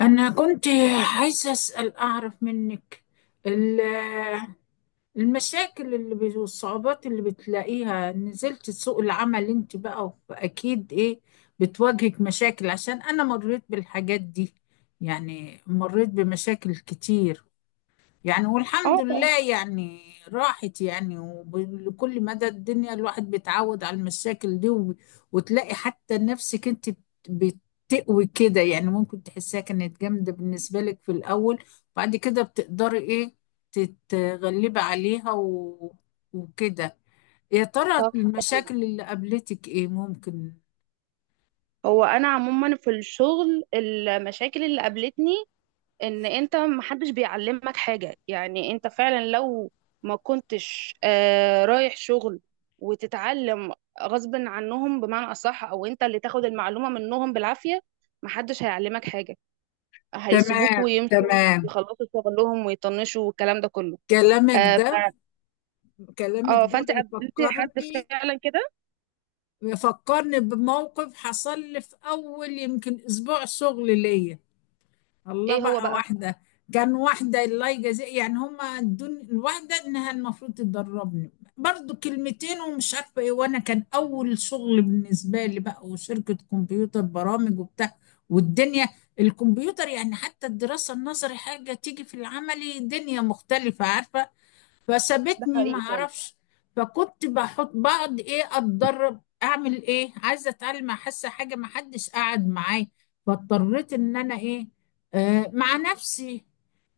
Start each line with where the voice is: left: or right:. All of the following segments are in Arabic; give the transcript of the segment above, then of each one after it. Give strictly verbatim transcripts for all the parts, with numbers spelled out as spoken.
left: أنا كنت عايزة أسأل أعرف منك ال- المشاكل اللي بت- والصعوبات اللي بتلاقيها نزلت سوق العمل، أنت بقى أكيد إيه بتواجهك مشاكل، عشان أنا مريت بالحاجات دي. يعني مريت بمشاكل كتير، يعني والحمد
right: اه،
left: لله، يعني راحت يعني. وكل مدى الدنيا الواحد بيتعود على المشاكل دي، وب- وتلاقي حتى نفسك انت بت- بتقوي كده، يعني ممكن تحسها كانت جامدة بالنسبة لك في الأول. بعد كده بتقدري ايه تتغلبي عليها و... وكده. يا ترى
right: طبعا طبعاً.
left: المشاكل اللي قابلتك ايه ممكن؟
right: هو انا عموما في الشغل، المشاكل اللي قابلتني ان انت محدش بيعلمك حاجه، يعني انت فعلا لو ما كنتش آه رايح شغل وتتعلم غصب عنهم، بمعنى اصح او انت اللي تاخد المعلومه منهم بالعافيه، محدش هيعلمك حاجه، هيسيبوك
left: تمام،
right: ويمشوا
left: تمام.
right: ويخلصوا شغلهم ويطنشوا والكلام ده كله.
left: كلامك
right: آه ف...
left: ده كلامك
right: اه
left: ده
right: فانت قابلت حد
left: بيفكرني
right: فعلا كده؟
left: بيفكرني بموقف حصل لي في اول يمكن اسبوع شغل ليا. الله
right: ايه هو
left: بقى،
right: بقى؟
left: واحده كان واحده الله يجازيها، يعني هما ادوني الواحده انها المفروض تدربني. برضو كلمتين ومش عارفه ايه، وانا كان اول شغل بالنسبه لي بقى، وشركه كمبيوتر برامج وبتاع والدنيا. الكمبيوتر يعني، حتى الدراسه النظري حاجه تيجي في العملي دنيا مختلفه، عارفه؟
right: ده
left: فسابتني ما
right: حقيقي فعلا.
left: اعرفش. فكنت بحط بقعد ايه اتدرب، اعمل ايه، عايزه اتعلم، حاسه حاجه ما حدش قعد معايا. فاضطريت ان انا ايه، آه مع نفسي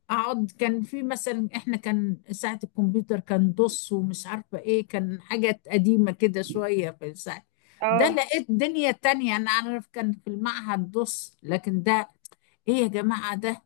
left: اقعد. كان في مثلا، احنا كان ساعه الكمبيوتر كان دوس ومش عارفه ايه، كان حاجات قديمه كده شويه في الساعه ده.
right: اه،
left: لقيت دنيا تانية، انا اعرف كان في المعهد دوس، لكن ده ايه يا جماعه، ده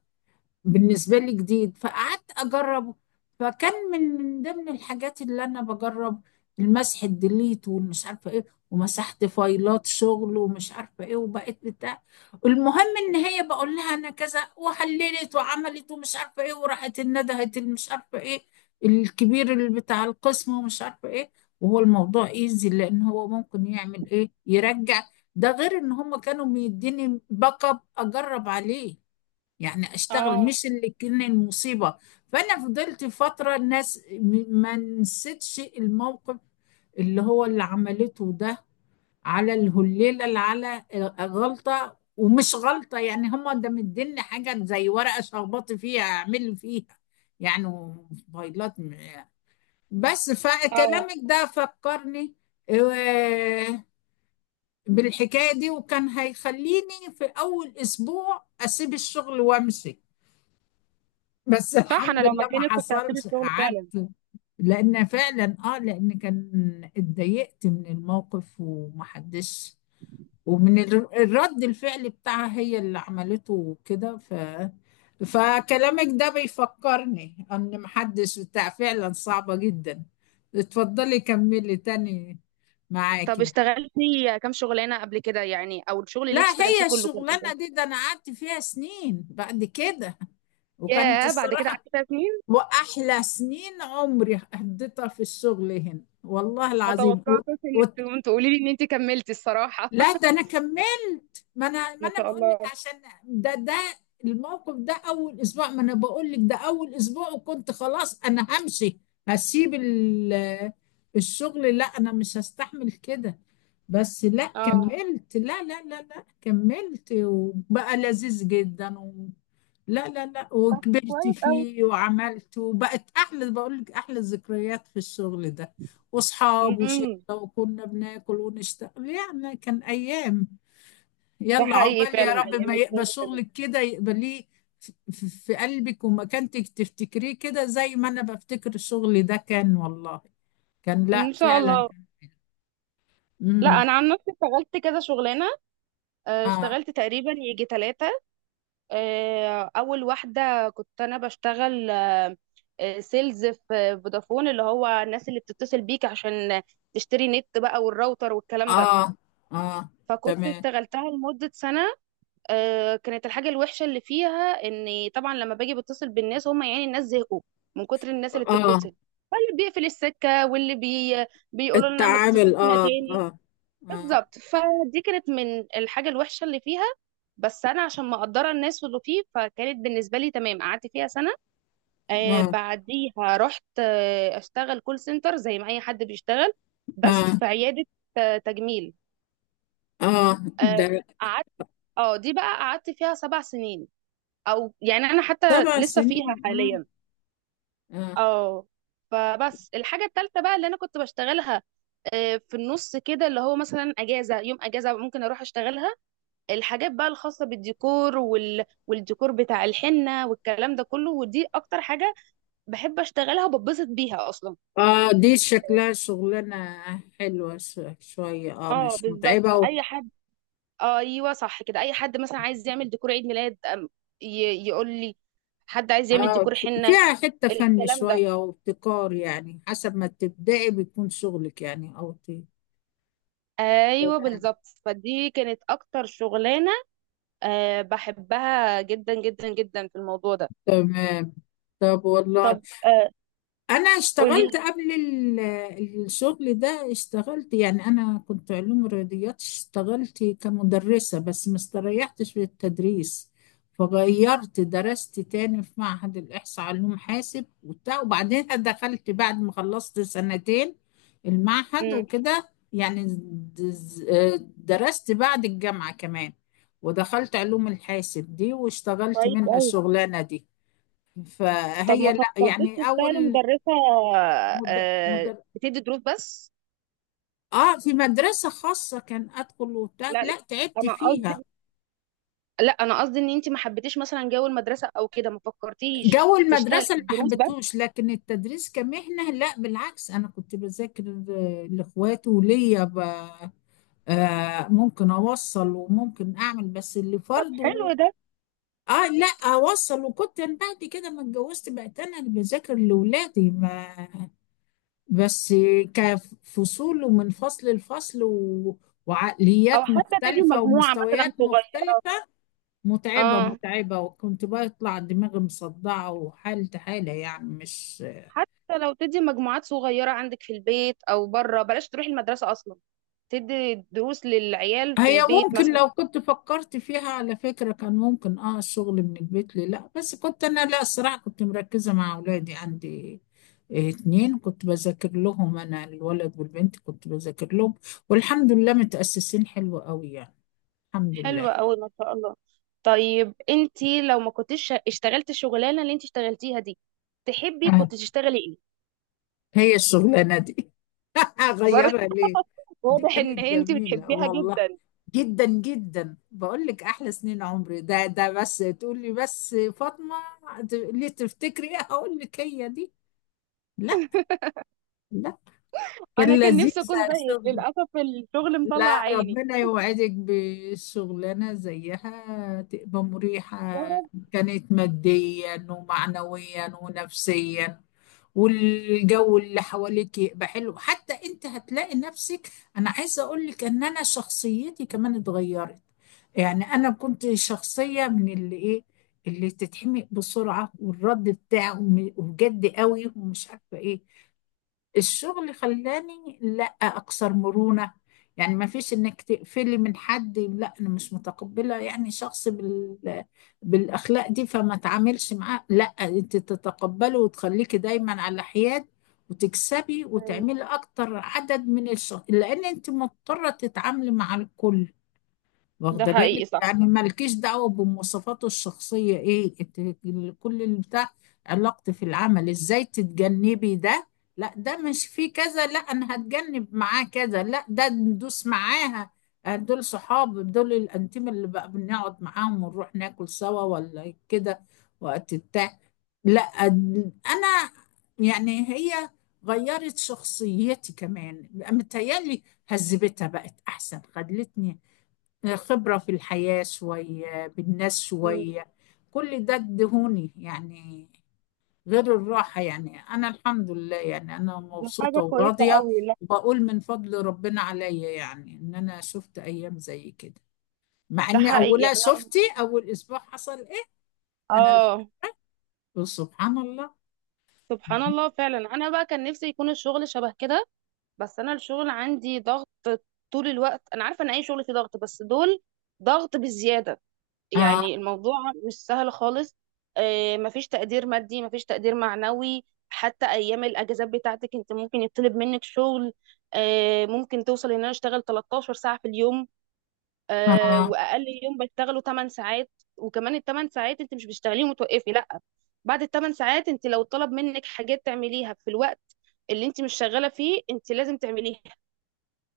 left: بالنسبة لي جديد، فقعدت أجربه. فكان من من ضمن الحاجات اللي أنا بجرب المسح الديليت والمش عارفة إيه، ومسحت فايلات شغل ومش عارفة إيه وبقيت بتاع. المهم إن هي بقول لها أنا كذا وحللت وعملت ومش عارفة إيه، وراحت الندهت مش عارفة إيه الكبير اللي بتاع القسم ومش عارفة إيه. وهو الموضوع إيزي، لأن هو ممكن يعمل إيه يرجع. ده غير إن هم كانوا بيديني باك أب أجرب عليه، يعني اشتغل،
right: اه،
left: مش اللي كان المصيبة. فانا فضلت فترة الناس م- ما نسيتش الموقف اللي هو اللي عملته ده على الهليلة، اللي على غلطة ومش غلطة يعني، هما ده مديني حاجة زي ورقة شخبطت فيها اعمل فيها يعني فايلات م- بس
right: اه.
left: فكلامك ده فكرني آه، بالحكاية دي. وكان هيخليني في أول أسبوع أسيب الشغل وأمشي، بس
right: صح، انا
left: الحمد
right: لو
left: لله ما
right: مكانك كنت هسيب
left: حصلش،
right: الشغل فعلا.
left: قعدت. لان فعلا، اه لان كان اتضايقت من الموقف ومحدش، ومن الر- الرد الفعل بتاعها هي اللي عملته كده، ف فكلامك ده بيفكرني ان محدش بتاع، فعلا صعبة جدا. اتفضلي كملي تاني
right: طب
left: معاكي.
right: اشتغلتي كام شغلانه قبل كده يعني؟ او الشغل اللي
left: لا
right: انت اشتغلتيه
left: هي
right: كله كان قد
left: الشغلانة
right: ايه؟
left: دي، ده انا قعدت فيها سنين بعد كده، وكانت
right: ياه، بعد كده
left: الصراحة.
right: قعدتي فيها سنين؟
left: وأحلى سنين عمري قضيتها في الشغل هنا والله
right: ما
left: العظيم و...
right: توقعتش
left: و...
right: انك تقوم تقولي لي ان انت كملتي الصراحه
left: لا ده أنا كملت، ما أنا ما
right: ما
left: أنا
right: شاء
left: بقول لك
right: الله.
left: عشان ده ده الموقف ده أول أسبوع. ما أنا بقول لك ده أول أسبوع، وكنت خلاص أنا همشي، هسيب ال... الشغل، لا أنا مش هستحمل كده. بس لا
right: اه.
left: كملت، لا، لا، لا، لا كملت وبقى لذيذ جدا. لا، لا، لا
right: طب
left: وكبرت
right: كويس قوي.
left: فيه وعملت وبقت أحلى، بقول لك أحلى الذكريات في الشغل ده. وأصحاب وشلة،
right: امم.
left: وكنا بناكل ونشتغل يعني، كان أيام.
right: ده
left: يلا
right: حقيقي
left: عقبال،
right: فعلا،
left: يا رب
right: ايام
left: ما يقبل
right: الشغل كده.
left: شغلك كده يقبليه في في- في قلبك ومكانتك، تفتكريه كده زي ما أنا بفتكر الشغل ده، كان والله كان
right: ان
left: لا
right: شاء
left: فعلا.
right: الله. لا،
left: امم.
right: انا عن نفسي اشتغلت كذا شغلانه، آه،
left: اه،
right: اشتغلت تقريبا يجي ثلاثه. آه، اول واحده كنت انا بشتغل آه، آه، سيلز في فودافون، اللي هو الناس اللي بتتصل بيك عشان تشتري نت بقى والراوتر والكلام ده.
left: اه، اه.
right: فكنت
left: تمام.
right: اشتغلتها لمدة سنة. آه، كانت الحاجة الوحشة اللي فيها ان طبعا لما باجي بتصل بالناس، هم يعني الناس زهقوا من كتر الناس اللي
left: اه.
right: بتتصل، فاللي بيقفل السكة واللي بي... بيقولوا لنا ما تتصلوش
left: التعامل
right: هنا
left: اه،
right: تاني.
left: اه، اه،
right: بالظبط، فدي كانت من الحاجة الوحشة اللي فيها، بس أنا عشان مقدرة الناس واللي فيه فكانت بالنسبة لي تمام، قعدت فيها سنة. آه
left: اه،
right: بعديها رحت آه أشتغل كول سنتر زي ما أي حد بيشتغل، بس
left: آه.
right: في عيادة آه تجميل.
left: اه ده
right: آه قعدت. اه دي بقى قعدت فيها سبع سنين، أو يعني أنا حتى
left: سبع
right: لسه
left: سنين
right: فيها
left: اه،
right: حاليا.
left: اه،
right: اه فبس الحاجة التالتة بقى اللي أنا كنت بشتغلها، آه، في النص كده، اللي هو مثلا اجازه، يوم اجازه ممكن اروح اشتغلها، الحاجات بقى الخاصة بالديكور وال... والديكور بتاع الحنة والكلام ده كله، ودي اكتر حاجة بحب اشتغلها وببسط بيها اصلا.
left: اه. دي شكلها شغلانة حلوة ش- شوية، اه
right: اه
left: مش
right: بالظبط،
left: متعبة و...
right: اي حد، ايوه صح كده، اي حد مثلا عايز يعمل ديكور عيد ميلاد، أم- ي... يقول لي، حد عايز يعمل
left: اه
right: ديكور
left: ف-
right: حنة،
left: فيها حتة فن
right: الكلام ده.
left: شوية وابتكار، يعني حسب ما تبدأي بيكون شغلك، يعني او ت-
right: ايوه بالظبط، فدي كانت اكتر شغلانة، أه بحبها جدا جدا جدا في الموضوع ده.
left: تمام. طب والله،
right: طب، آه
left: انا اشتغلت
right: قولي.
left: قبل ال- الشغل ده، اشتغلت يعني، انا كنت علوم رياضيات، اشتغلت كمدرسة بس ما استريحتش في التدريس. فغيرت، درست تاني في معهد الإحصاء علوم حاسب وبتاع، وبعدين دخلت بعد ما خلصت سنتين المعهد
right: مم.
left: وكده يعني. دز- درست بعد الجامعة كمان، ودخلت علوم الحاسب دي واشتغلت
right: كويس
left: منها
right: أوي.
left: الشغلانة دي.
right: طب ما
left: فهي لا
right: فكرتش
left: يعني
right: تشتغلي
left: أول
right: مدرسة؟
left: مد...
right: آه،
left: مدر...
right: بتدي دروس بس؟
left: اه في مدرسة خاصة كان ادخل وبتاع،
right: لا لا،
left: لا تعبت
right: انا
left: فيها.
right: قصدي لا انا قصدي ان انت ما حبيتيش مثلا جو المدرسة او كده، ما فكرتيش
left: جو
right: تشتغلي
left: المدرسة
right: في
left: اللي ما
right: الدروس بس؟
left: حبيتهوش، لكن التدريس كمهنة لا بالعكس، انا كنت بذاكر ل- لاخواتي وليا ب... آه ممكن اوصل وممكن اعمل بس اللي
right: طب حلو
left: فرضه،
right: ده.
left: اه لا اوصل. وكنت أنا بعد كده ما اتجوزت بقيت انا اللي بذاكر لاولادي، ما بس كفصول ومن فصل لفصل و...
right: او
left: وعقليات
right: حتى تدي
left: مختلفة
right: مجموعة مثلا
left: ومستويات
right: صغيرة،
left: مختلفة. متعبة
right: اه
left: متعبة، وكنت بطلع دماغي مصدعة وحالة حالة يعني مش.
right: حتى لو تدي مجموعات صغيرة عندك في البيت او بره، بلاش تروحي المدرسة اصلا، تدي دروس للعيال في
left: هي
right: البيت
left: ممكن
right: مثلا.
left: لو كنت فكرت فيها على فكرة كان ممكن اه الشغل من البيت لي، لا بس كنت انا، لا الصراحة كنت مركزة مع اولادي عندي. آه، اتنين كنت بذاكر لهم انا الولد والبنت كنت بذاكر لهم، والحمد لله متأسسين حلو قوي يعني، الحمد لله.
right: حلوة أوي، ما شاء الله. طيب انتي لو ما كنتش اشتغلت الشغلانة اللي انتي اشتغلتيها دي، تحبي
left: آه.
right: كنت تشتغلي ايه؟
left: هي الشغلانة دي
right: برضه.
left: اغيرها ليه؟ دي
right: واضح
left: كانت
right: ان انتي
left: جميلة
right: بتحبيها
left: والله
right: جدا.
left: جدا جدا، بقول لك احلى سنين عمري، ده ده بس تقول لي بس فاطمة ت- ليه تفتكري ايه هقول لك هي دي. لا، لا
right: انا
left: كان
right: كان
left: لذيذ.
right: نفسي اكون زيك،
left: الشغل
right: للأسف الشغل مطلع
left: لا
right: عيني.
left: ربنا يوعدك بشغلانة زيها تبقى مريحة.
right: يا رب.
left: كانت ماديا ومعنويا ونفسيا، والجو اللي حواليك يبقى حلو، حتى انت هتلاقي نفسك. انا عايزه اقول لك ان انا شخصيتي كمان اتغيرت، يعني انا كنت شخصيه من اللي ايه اللي تتحمق بسرعه والرد بتاعه م- وجد قوي ومش عارفه ايه. الشغل خلاني لا اكثر مرونة، يعني ما فيش انك تقفلي من حد، لا انا مش متقبلة يعني شخص بال... بالاخلاق دي فما تعاملش معاه. لا، انت تتقبله وتخليكي دايما على حياد، وتكسبي
right: مم.
left: وتعملي اكتر عدد من الشخص لان انت مضطرة تتعاملي مع الكل.
right: ده
left: واخده بالك
right: حقيقي صح.
left: يعني، مالكيش دعوه بمواصفاته الشخصيه ايه إت- ال- كل البتاع. علاقتي في العمل ازاي تتجنبي ده، لا ده مش فيه كذا، لا انا هتجنب معاه كذا، لا ده ندوس معاها. آه، دول صحاب دول الانتيم اللي بقى بنقعد معاهم ونروح ناكل سوا ولا كده وقت بتاع. لا أد- انا يعني، هي غيرت شخصيتي كمان متهيألي، هذبتها بقت احسن، خلتني خبرة في الحياة شوية، بالناس
right: مم.
left: شوية، كل ده ادهوني يعني، غير الراحة. يعني أنا الحمد لله، يعني أنا
right: دي حاجة
left: مبسوطة
right: كويسة
left: وراضية.
right: أوي، لا.
left: وبقول من فضل ربنا عليا يعني إن أنا شفت أيام زي كده، مع
right: ده
left: إن
right: حقيقي،
left: أولها
right: يعني أنا.
left: شفتي أول أسبوع حصل إيه. أنا شفت
right: اه،
left: سبحان الله.
right: سبحان الله فعلا. انا بقى كان نفسي يكون الشغل شبه كده، بس انا الشغل عندي ضغط طول الوقت، انا عارفة ان اي شغل فيه ضغط، بس دول ضغط بالزيادة،
left: آه،
right: يعني الموضوع مش سهل خالص. آه، مفيش تقدير مادي مفيش تقدير معنوي، حتى ايام الاجازات بتاعتك انت ممكن يطلب منك شغل. آه، ممكن توصل ان انا اشتغل تلتاشر ساعه في اليوم، آه،
left: آه،
right: واقل يوم بشتغله ثماني ساعات، وكمان ال ثماني ساعات انت مش بتشتغليهم وتوقفي لا، بعد الثمان ساعات انت لو طلب منك حاجات تعمليها في الوقت اللي انت مش شغاله فيه، انت لازم تعمليها،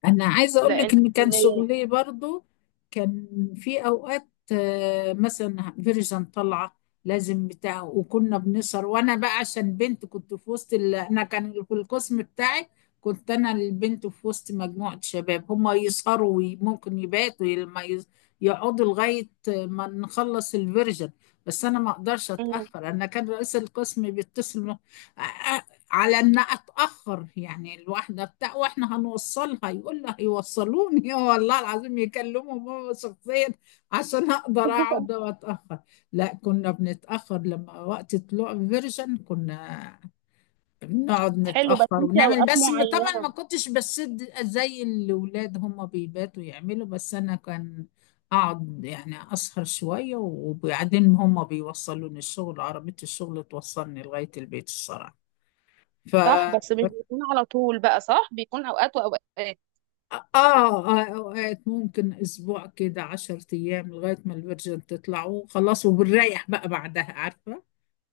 left: انا عايزه اقول لك
right: لان.
left: ان كان شغلي برضو كان في اوقات، آه، مثلا فيرجن طالعه لازم بتاع، وكنا بنسهر، وانا بقى عشان بنت كنت في وسط ال... انا كان في القسم بتاعي كنت انا البنت في وسط مجموعه شباب هما يسهروا وممكن يباتوا لما ي- يقعدوا لغايه ما نخلص الفيرجن. بس انا ما اقدرش
right: مم.
left: اتاخر، انا كان رئيس القسم بيتصل آه، على ان اتاخر يعني الواحده بتاع، واحنا هنوصلها يقول لها يوصلوني والله العظيم يكلمهم هو شخصيا عشان اقدر اقعد واتاخر. لا كنا بنتاخر لما وقت طلوع الفيرجن، كنا بنقعد
right: حلو، بس
left: نتاخر
right: انت
left: ونعمل
right: اوقات
left: بس م- طبعا ما
right: معينه.
left: كنتش بسد زي الاولاد هم بيباتوا يعملوا، بس انا كان اقعد يعني اسهر شويه، وبعدين هم بيوصلوني الشغل، عربيه الشغل توصلني لغايه البيت الصراحه. ف
right: صح، بس مش بيكون على طول بقى، صح، بيكون اوقات واوقات.
left: آه, آه أوقات ممكن أسبوع كده عشر أيام لغاية ما الفيرجن تطلعوا خلاص، وبنريح بقى بعدها، عارفة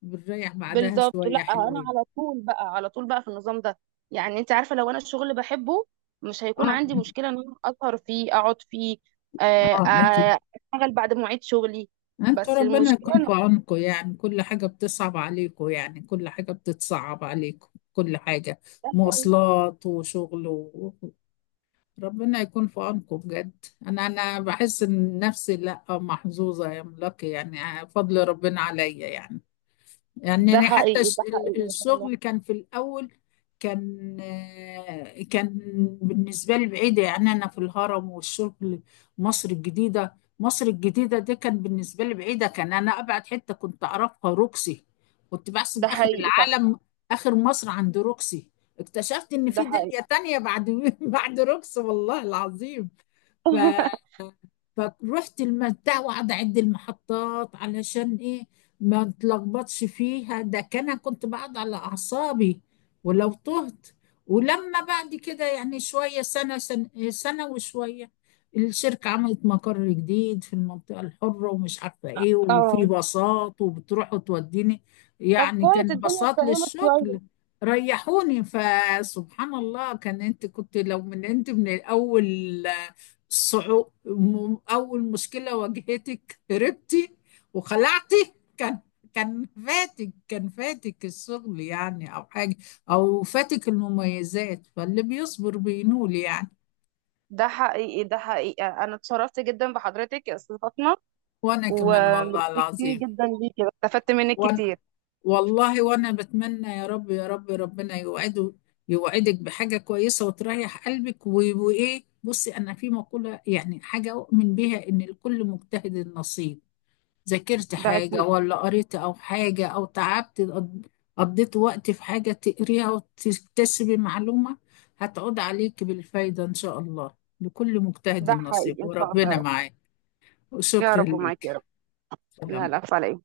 left: بنريح بعدها
right: بالظبط، لا
left: شوية
right: انا
left: حلوين.
right: على طول بقى، على طول بقى في النظام ده، يعني انت عارفه، لو انا الشغل بحبه مش هيكون
left: آه،
right: عندي مشكله ان انا اسهر فيه اقعد فيه، آه،
left: آه أكيد.
right: آه، اشتغل بعد مواعيد شغلي،
left: أنتوا
right: بس
left: ربنا
right: المشكله
left: يكون
right: ان.
left: في عونكم يعني، كل حاجة بتصعب عليكم، يعني كل حاجة بتتصعب عليكم، كل حاجة
right: ده حقيقي،
left: مواصلات وشغل و... ربنا يكون في عونكم بجد. أنا أنا بحس إن نفسي لأ محظوظة يا ملاكي، يعني فضل ربنا عليا يعني. يعني
right: ده
left: أنا حتى
right: حقيقي،
left: الش-
right: ده
left: ال-
right: حقيقي، ما شاء الله.
left: الشغل كان في الأول، كان آه، كان بالنسبة لي بعيدة. يعني أنا في الهرم والشغل مصر الجديدة، مصر الجديدة دي كان بالنسبة لي بعيدة، كان أنا أبعد حتة كنت أعرفها روكسي، كنت بحسب
right: ده
left: آخر
right: حقيقي صح.
left: العالم. آخر مصر عند روكسي، اكتشفت إن
right: ده
left: في
right: حقيقي
left: دنيا تانية بعد بعد روكسي والله العظيم. فروحت المتاع، وقعد اعد المحطات علشان ايه ما اتلخبطش فيها، ده كان أنا كنت بقعد على اعصابي ولو تهت. ولما بعد كده يعني شويه سنه سنه, سنة وشويه، الشركه عملت مقر جديد في المنطقه الحره ومش عارفه ايه، وفي
right: اه
left: باصات وبتروح وتوديني،
right: طب
left: يعني كان
right: كويس، الدنيا
left: باصات
right: اتفهمت شويه.
left: للشغل. ريحوني، فسبحان الله كان، انت كنت لو من انت من الاول، صعو... م- أول مشكلة واجهتك هربتي وخلعتي، كان كان فاتك كان فاتك الشغل يعني أو حاجة، أو فاتك المميزات، فاللي بيصبر بينول يعني.
right: ده حقيقي، ده حقيقي، انا اتشرفت جدا بحضرتك يا استاذ فاطمه،
left: وأنا كمان
right: وميرسي
left: والله العظيم،
right: جدا ليكي، استفدت منك
left: وأنا
right: كتير.
left: والله وأنا بتمنى يا رب يا رب، ربنا يوعده يوعدك بحاجة كويسة وتريح قلبك و- وإيه بصي، أنا في مقولة يعني حاجة أؤمن بيها إن لكل مجتهد نصيب. ذاكرت
right: ده
left: حاجة
right: اكيد.
left: ولا قريت أو حاجة أو تعبت، قض- قضيت وقت في حاجة تقريها وتكتسبي معلومة، هتعود عليك بالفايدة إن شاء الله. لكل مجتهد
right: ده
left: نصيب
right: حقيقي، ان شاء الله يا
left: وربنا
right: رب.
left: معاك.
right: يا
left: وشكرا
right: رب، ومعاكي يا
left: ليك،
right: رب. لا،
left: سلام.
right: لا عليك.